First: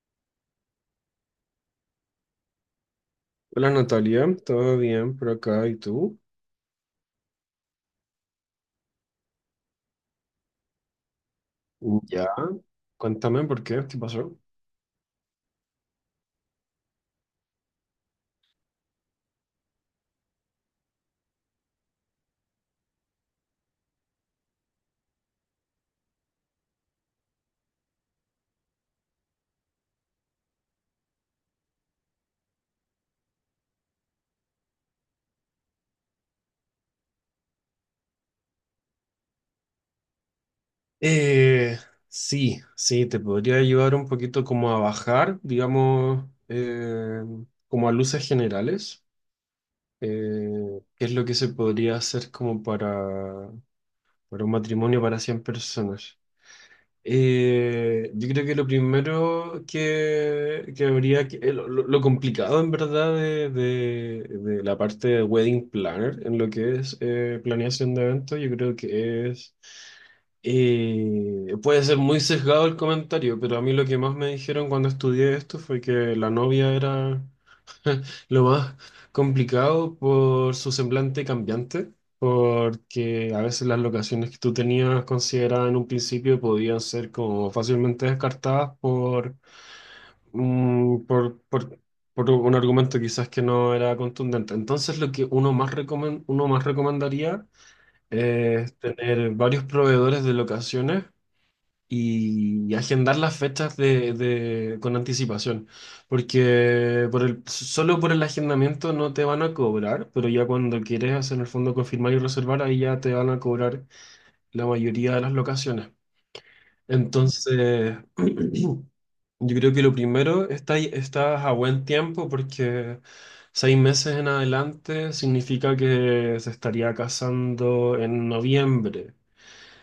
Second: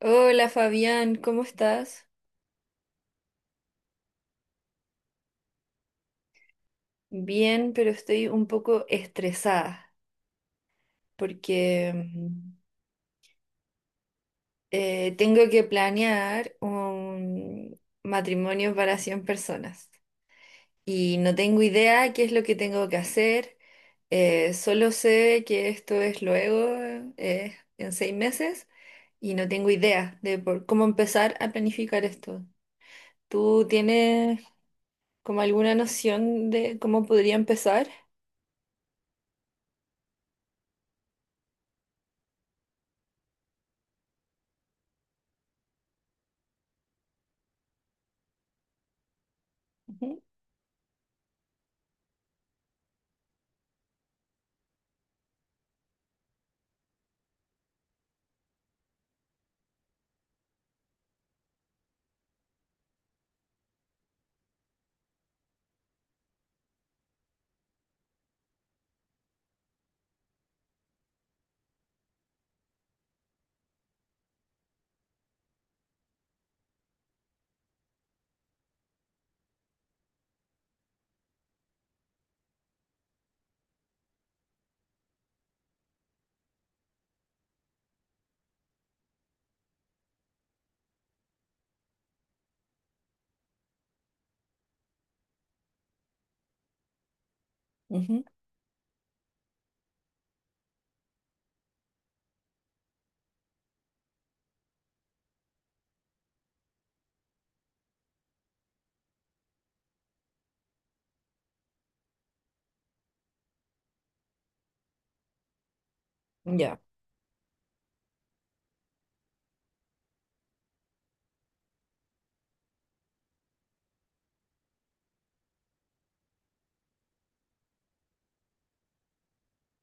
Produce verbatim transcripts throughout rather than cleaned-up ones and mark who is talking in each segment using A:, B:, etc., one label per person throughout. A: Hola Fabián, ¿cómo estás?
B: Hola Natalia, ¿todo bien por acá? ¿Y tú?
A: Bien, pero estoy un poco estresada porque
B: Ya,
A: mm,
B: cuéntame por qué, ¿qué pasó?
A: eh, tengo que planear un matrimonio para cien personas y no tengo idea qué es lo que tengo que hacer, eh, solo sé que esto es luego, eh, en seis meses, y no tengo idea de por cómo empezar a planificar esto. ¿Tú tienes como alguna noción de cómo podría empezar?
B: Eh, sí, sí, te podría ayudar un poquito como a bajar, digamos, eh, como a luces generales.
A: Ujú,
B: eh, ¿Qué es lo que se podría hacer como para, para un matrimonio para cien personas? Eh, yo creo que lo primero que, que habría que, eh, lo, lo- lo complicado en verdad de, de- de la parte de wedding planner en lo que es eh, planeación de eventos. Yo creo que es, eh, puede ser muy sesgado el comentario, pero a mí lo que más me dijeron cuando estudié esto fue que la novia era lo más complicado por su semblante cambiante, porque a veces las locaciones que tú tenías consideradas en un principio podían ser como fácilmente descartadas por, mm, por, por, por un argumento quizás que no era contundente. Entonces, lo que uno más recomen- uno más recomendaría
A: ujú.
B: es tener varios proveedores de locaciones y agendar las fechas de, de- con anticipación, porque por el, solo por el agendamiento no te van a cobrar, pero ya cuando quieres hacer en el fondo confirmar y reservar, ahí ya te van a cobrar la mayoría de las locaciones.
A: Ya.
B: Entonces, yo creo que lo primero, está, estás a buen tiempo porque seis meses en adelante significa que se estaría casando en noviembre.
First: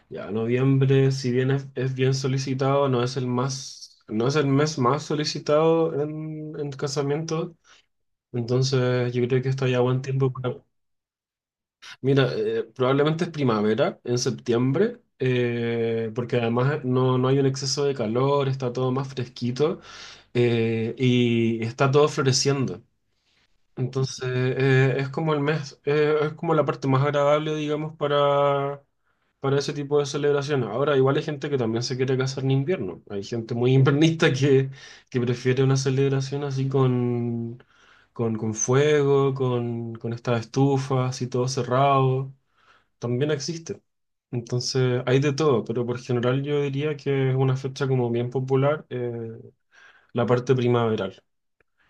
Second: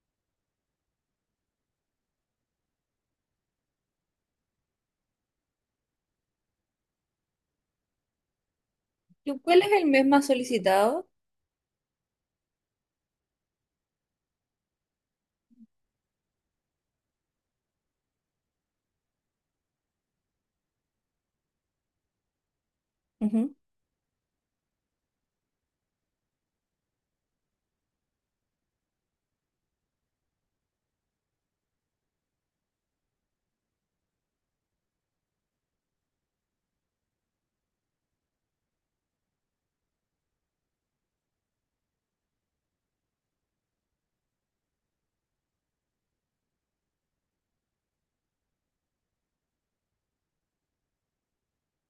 B: Ya, noviembre, si bien es, es bien solicitado, no es el más, no es el mes más solicitado en, en casamiento. Entonces, yo
A: ¿Y
B: creo que
A: cuál
B: está
A: es
B: ya
A: el
B: buen
A: mes más
B: tiempo para.
A: solicitado?
B: Mira, eh, probablemente es primavera, en septiembre, eh, porque además no, no hay un exceso de calor, está todo más fresquito eh, y está todo floreciendo.
A: Ujú.
B: Entonces, eh, es como el mes, eh, es como la parte más agradable, digamos, para, para ese tipo de celebraciones. Ahora, igual hay gente que también se quiere casar en invierno. Hay gente muy invernista que, que prefiere una celebración así con, con, con fuego, con, con estas estufas y todo cerrado. También existe. Entonces, hay de todo, pero por general yo diría que es una fecha como bien popular, eh, la parte primaveral.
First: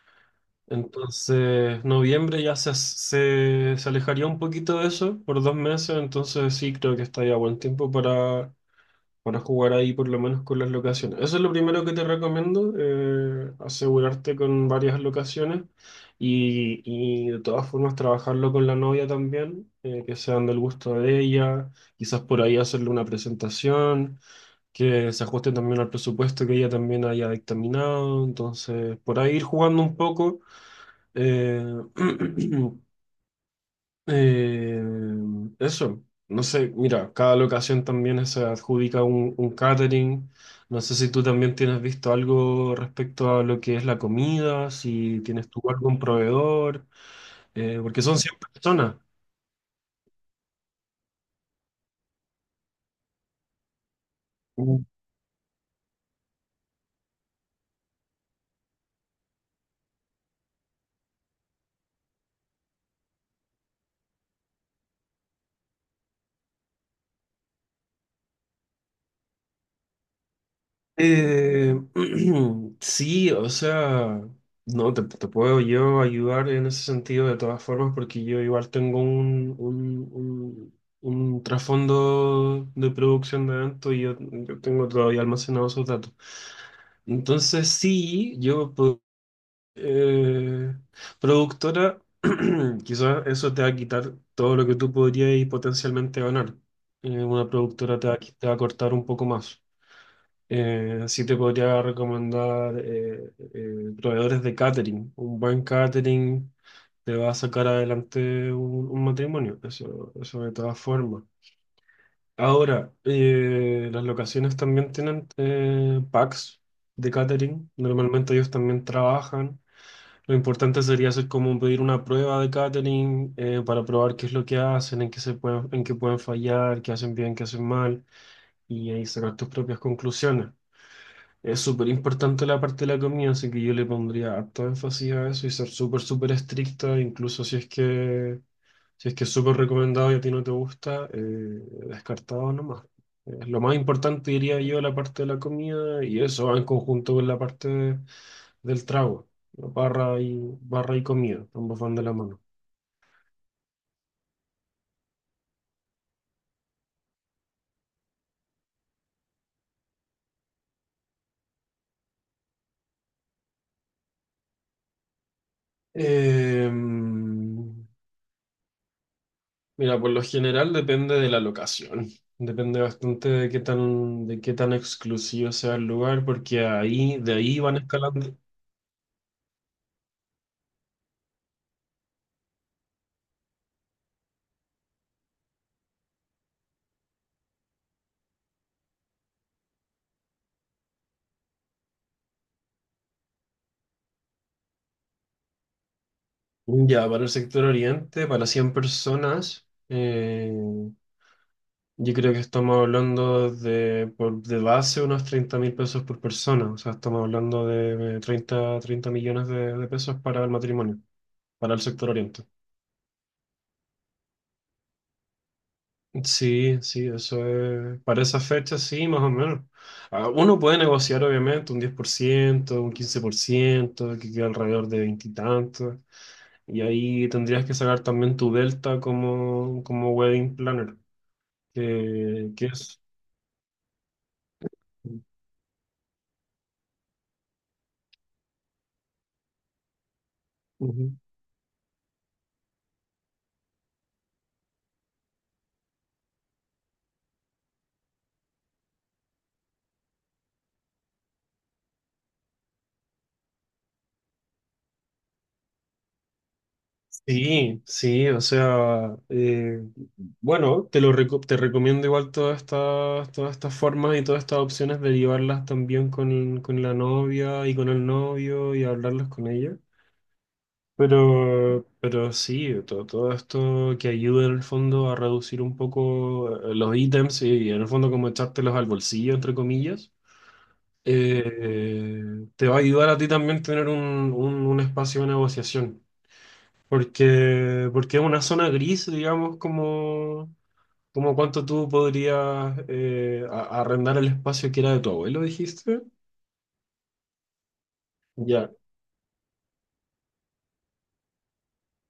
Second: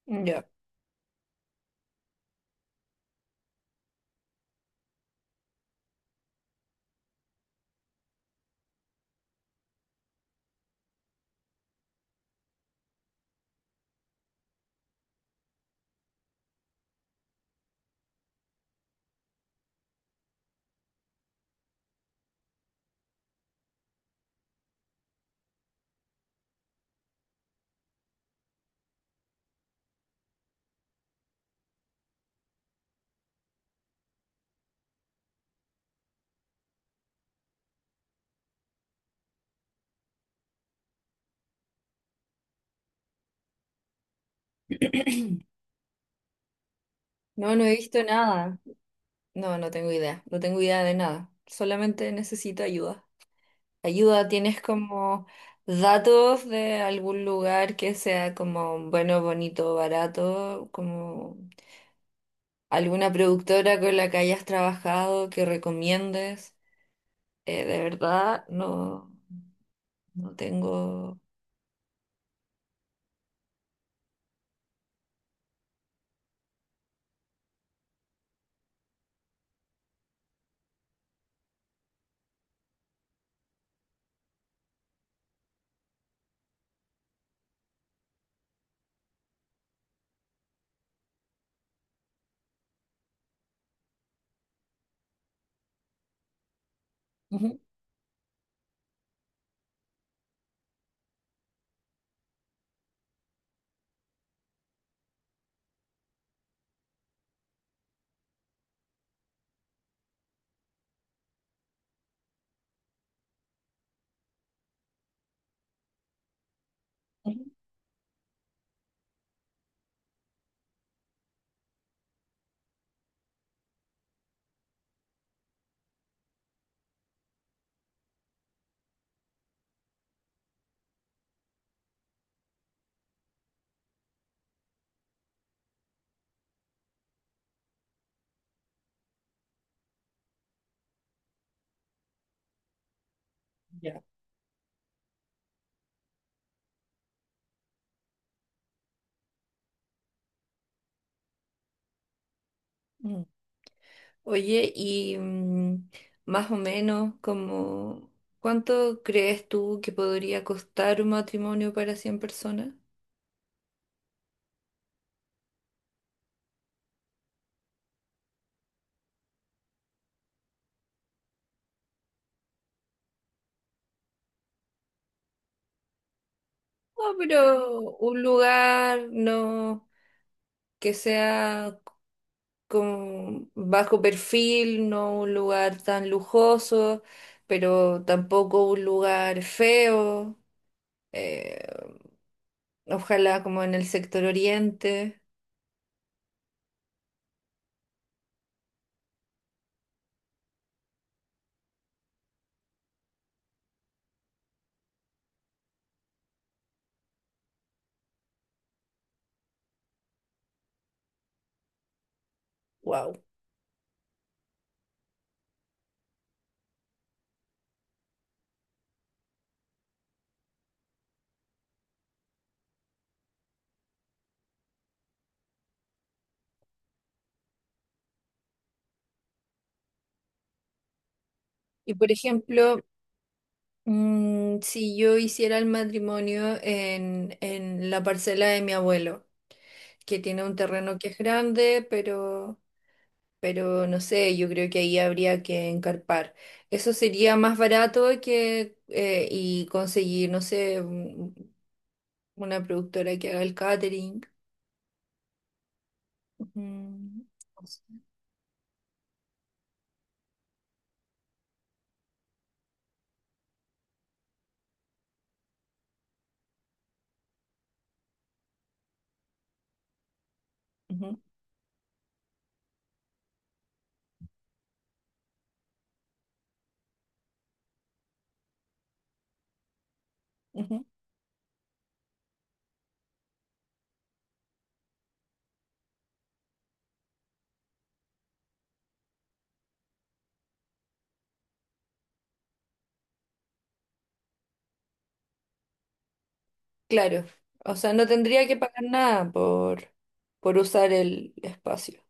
A: Ya.
B: Entonces, noviembre ya se, se, se alejaría un poquito de eso por dos meses, entonces sí creo que está ya buen tiempo para, para jugar ahí por lo menos con las locaciones. Eso es lo primero que te recomiendo, eh, asegurarte con varias locaciones y, y de todas formas trabajarlo con la novia también, eh, que sean del gusto de ella, quizás por ahí hacerle una presentación, que se ajuste también al presupuesto que ella también haya dictaminado, entonces por ahí ir jugando un poco. Eh, eh, Eso, no sé, mira, cada locación también se adjudica un, un catering. No sé si tú también tienes visto algo respecto a lo que es la comida, si tienes tú algún proveedor,
A: No, no he
B: eh,
A: visto
B: porque son cien
A: nada.
B: personas.
A: No, no tengo idea. No tengo idea de nada. Solamente necesito ayuda. Ayuda, ¿tienes como datos de algún lugar que sea como bueno, bonito, barato? ¿Como alguna productora con la que hayas trabajado que recomiendes? Eh, de verdad, no, no tengo.
B: Eh, sí, o sea, no, te, te puedo yo ayudar en ese sentido de todas formas porque yo igual tengo un, un, un- un trasfondo de producción de eventos y yo, yo tengo todavía almacenados esos datos. Entonces sí, yo, po- eh, productora, quizás eso te va a quitar todo lo que tú podrías potencialmente ganar. Eh, una
A: Ujú.
B: productora te va, a qui- te va a cortar un poco más. Eh, sí te podría recomendar eh, eh, proveedores de catering. Un buen catering te va a sacar adelante un, un matrimonio, eso, eso de todas formas. Ahora, eh, las locaciones también tienen eh, packs de catering. Normalmente ellos también trabajan. Lo importante sería hacer como pedir una prueba de catering eh, para probar qué es lo que hacen, en qué se pueden, en qué pueden fallar, qué hacen bien, qué hacen mal, y ahí sacar tus propias conclusiones. Es súper importante la parte de la comida, así que yo le pondría harto énfasis a eso y ser súper, súper estricta, incluso si es que, si es que es súper recomendado y a ti no te gusta, eh, descartado nomás. Eh, lo más
A: Ya.
B: importante diría yo la parte de la comida y eso va en conjunto con la parte de- del trago, ¿no? barra y, barra y comida, ambos van de la mano.
A: Oye, y mm, más o menos como, ¿cuánto crees tú que podría costar un matrimonio para cien personas?
B: Eh, Mira, por lo general depende de la locación. Depende bastante de qué tan, de qué tan exclusivo sea el lugar, porque
A: No,
B: ahí, de ahí van
A: pero un
B: escalando.
A: lugar no que sea con bajo perfil, no un lugar tan lujoso, pero tampoco un lugar feo, eh, ojalá como en el sector oriente.
B: Ya, para el sector oriente, para cien personas, eh, yo creo que estamos hablando de, por, de base unos treinta mil pesos por persona. O sea, estamos hablando de eh, treinta, treinta millones de, de pesos para el matrimonio, para el sector oriente.
A: Wow.
B: Sí, sí, eso es. Para esa fecha, sí, más o menos. Ah, Uno puede negociar, obviamente, un diez por ciento, un quince por ciento, que queda alrededor de veintitantos. Y, tantos. Y ahí tendrías que sacar también tu delta como, como wedding planner,
A: Y por
B: que, que
A: ejemplo,
B: es.
A: Mm, si yo hiciera el matrimonio en, en la parcela de mi abuelo, que tiene un terreno que es grande, pero, pero no sé, yo creo que ahí habría que encarpar. Eso sería más barato que eh, y conseguir, no sé, un- una productora que haga el catering. Mm, o
B: Sí,
A: sea,
B: sí, o sea, eh, bueno, te lo reco- te recomiendo igual todas estas, todas estas formas y todas estas opciones de llevarlas también con, con la novia y con el novio y hablarlas con ella.
A: ujú,
B: Pero, pero sí, todo, todo esto que ayuda en el fondo a reducir un poco eh, los ítems y en el fondo como echártelos al bolsillo, entre comillas,
A: ujú.
B: eh, te va a ayudar a ti también tener un, un, un espacio de negociación. Porque, porque es una zona gris, digamos, como, como cuánto tú podrías eh, a- arrendar el espacio que era de tu abuelo, dijiste.
A: Claro, o sea, no tendría que
B: Ya.
A: pagar nada por, por usar el espacio.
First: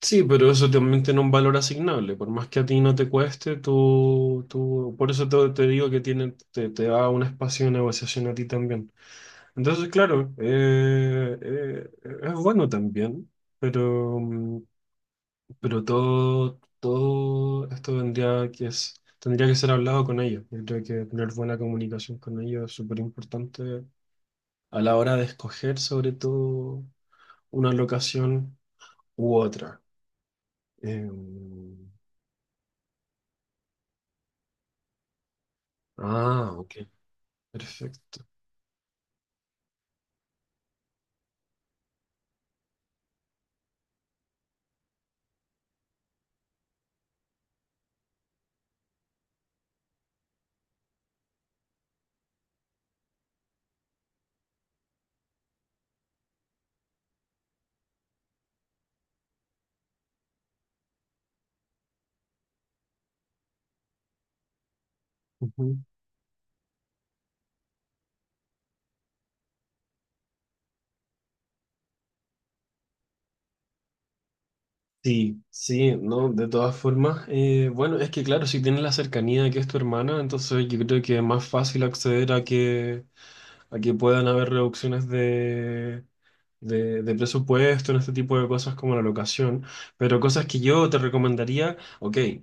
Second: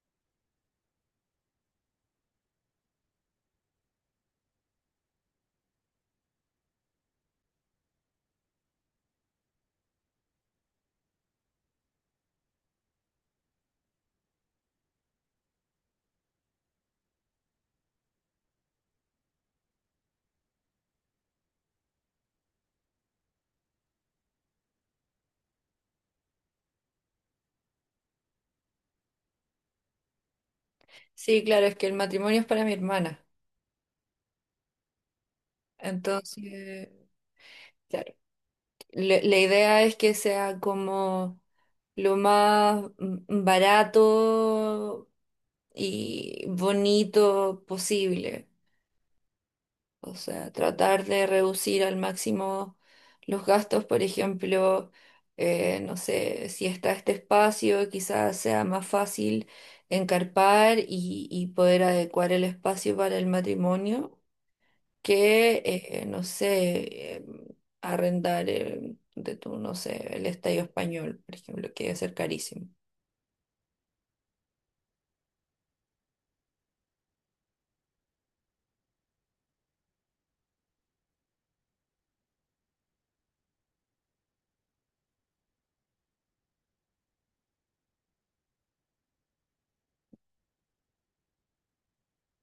B: Sí, pero eso también tiene un valor asignable. Por más que a ti no te cueste, tú, tú, por eso te, te digo que tiene, te, te da un espacio de negociación a ti también. Entonces, claro, eh, eh, es bueno también, pero, mm, Pero todo, todo esto tendría que, es- tendría que ser hablado con ellos. Yo creo que tener buena comunicación con ellos es súper importante a la hora de escoger sobre todo una locación u otra. Eh,
A: Sí, claro, es que el matrimonio es para mi hermana.
B: ah, ok,
A: Entonces, claro,
B: perfecto.
A: le- la idea es que sea como lo más mm, barato y bonito posible. O sea, tratar de reducir al máximo los gastos, por ejemplo, eh, no sé, si está este espacio, quizás sea más fácil encarpar y, y poder adecuar el espacio para el matrimonio. Que,
B: Ujú.
A: eh, no sé, eh, arrendar eh, de tu, no sé, el Estadio Español, por ejemplo, que debe ser carísimo.
B: Sí, sí, no, de todas formas, eh, bueno, es que claro, si tienes la cercanía de que es tu hermana, entonces yo creo que es más fácil acceder a que a que puedan haber reducciones de, de, de presupuesto en este tipo de cosas como la locación, pero cosas que yo te recomendaría, ok, eh,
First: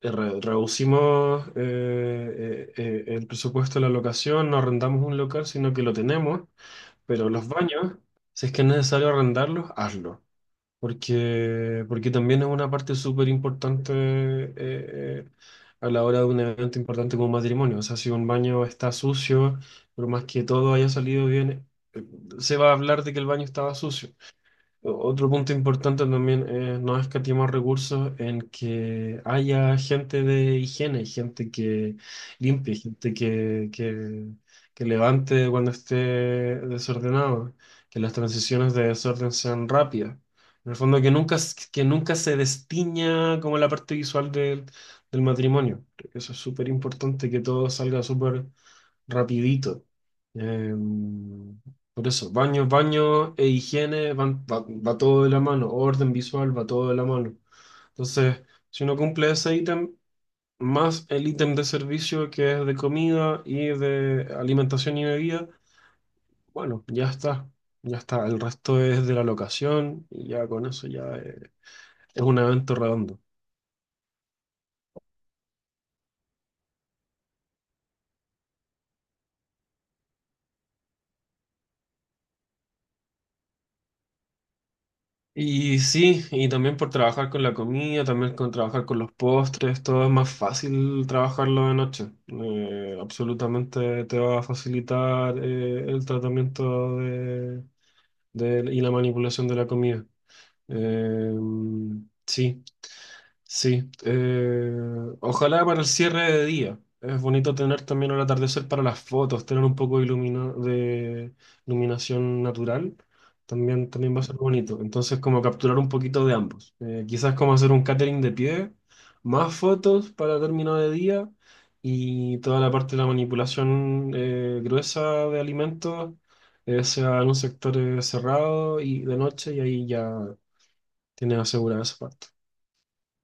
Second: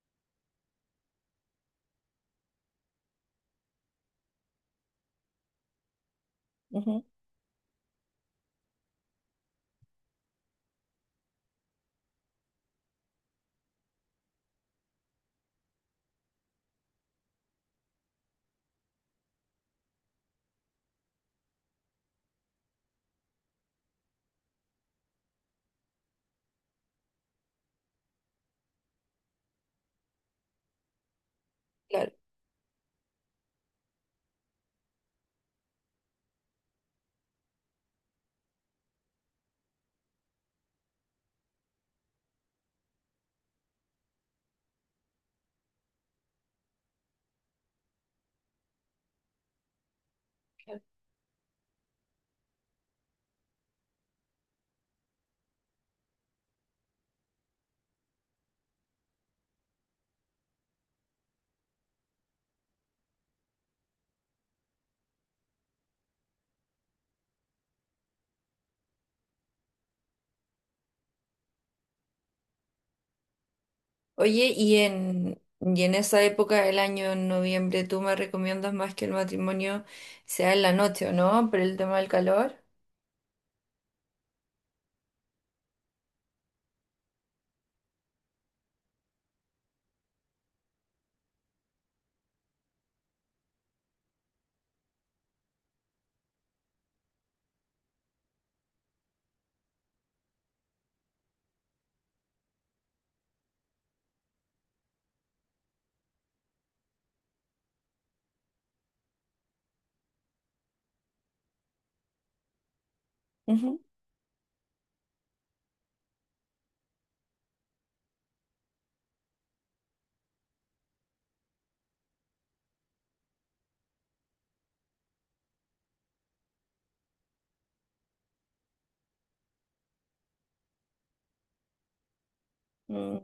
B: re- reducimos eh, eh, eh, el presupuesto de la locación, no arrendamos un local, sino que lo tenemos,
A: Ujú.
B: pero los baños, si es que es necesario arrendarlos, hazlo porque, porque también es una parte súper importante eh, eh, a la hora de un evento importante como un matrimonio. O sea, si un baño está sucio, por más que todo haya salido bien, se va a hablar de que el baño estaba sucio. O- Otro punto importante también es no escatimar recursos en que haya gente de higiene, gente que
A: Claro.
B: limpie, gente que, que, que levante cuando esté desordenado, que las transiciones de desorden sean rápidas. En el fondo, que nunca, s- que nunca se destiña como la parte visual del, del matrimonio. Creo que eso es súper importante, que todo salga súper rapidito. Em, por eso, baño, baño e higiene van, va, va todo de la mano, orden visual va todo de la mano. Entonces, si uno cumple ese ítem, más el ítem de servicio que es de comida y de alimentación y bebida, bueno, ya está, ya está. El resto es de la locación y ya con eso ya eh, es un evento redondo.
A: Oye, y en, y en esa época del año, en noviembre, ¿tú me recomiendas más que el matrimonio sea en la noche o no? Por el tema del calor.
B: Y sí, y también por trabajar con la comida, también con trabajar con los postres, todo es más fácil trabajarlo de noche. Eh, absolutamente te va a facilitar eh, el tratamiento de, de- y la manipulación de la comida. Eh, sí. Sí, eh, ojalá para el cierre de día. Es bonito tener también el atardecer para las fotos, tener un poco de, ilumina- de iluminación natural,
A: Ujú.
B: también, también va a ser bonito. Entonces, como capturar un poquito de ambos. Eh, quizás como hacer un catering de pie, más fotos para término de día y toda la parte de la manipulación eh, gruesa de alimentos, eh, sea en un sector eh, cerrado y de noche y ahí ya tienes asegurada esa parte.
A: Mm,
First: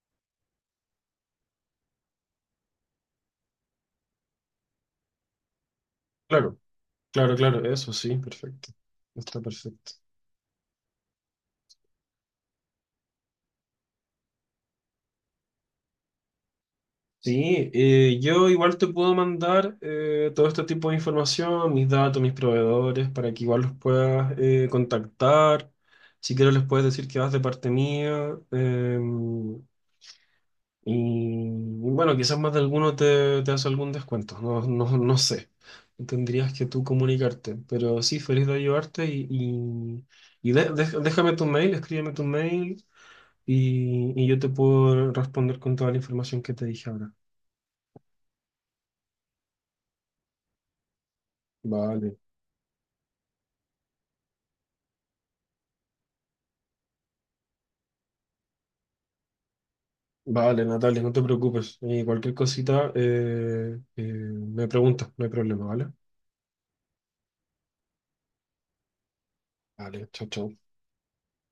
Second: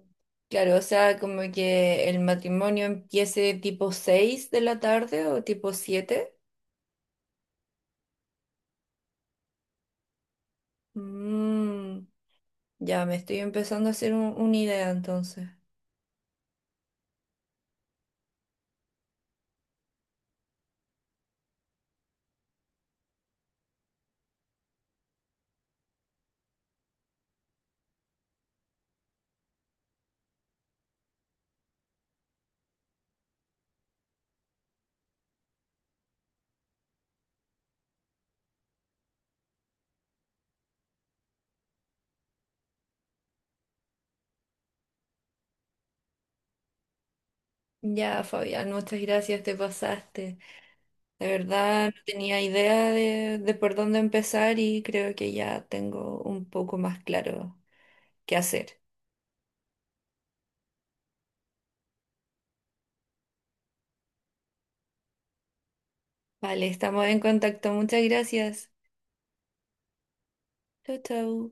A: claro, o sea, como que el matrimonio empiece tipo seis de la tarde o tipo siete.
B: Claro. Claro, claro, eso sí, perfecto. Está perfecto.
A: Mm, ya me estoy empezando a hacer un- una idea entonces.
B: Sí, eh, yo igual te puedo mandar eh, todo este tipo de información, mis datos, mis proveedores, para que igual los puedas eh, contactar. Si quieres les puedes decir que vas de parte mía. eh, y, y bueno, quizás más de alguno te, te hace algún descuento, no, no, no sé. Tendrías que tú comunicarte, pero sí, feliz de ayudarte y, y, y de- de- déjame tu mail, escríbeme tu mail y, y yo te puedo responder con toda la información que te dije ahora.
A: Ya, Fabián, muchas gracias, te pasaste. De verdad, no
B: Vale,
A: tenía idea de, de por dónde empezar y creo que ya tengo un poco más claro qué hacer.
B: vale, Natalia, no te preocupes. Y cualquier cosita eh, eh, me preguntas, no hay problema, ¿vale?
A: Vale, estamos en contacto. Muchas gracias.
B: Vale, chao, chao.
A: Chau, chau.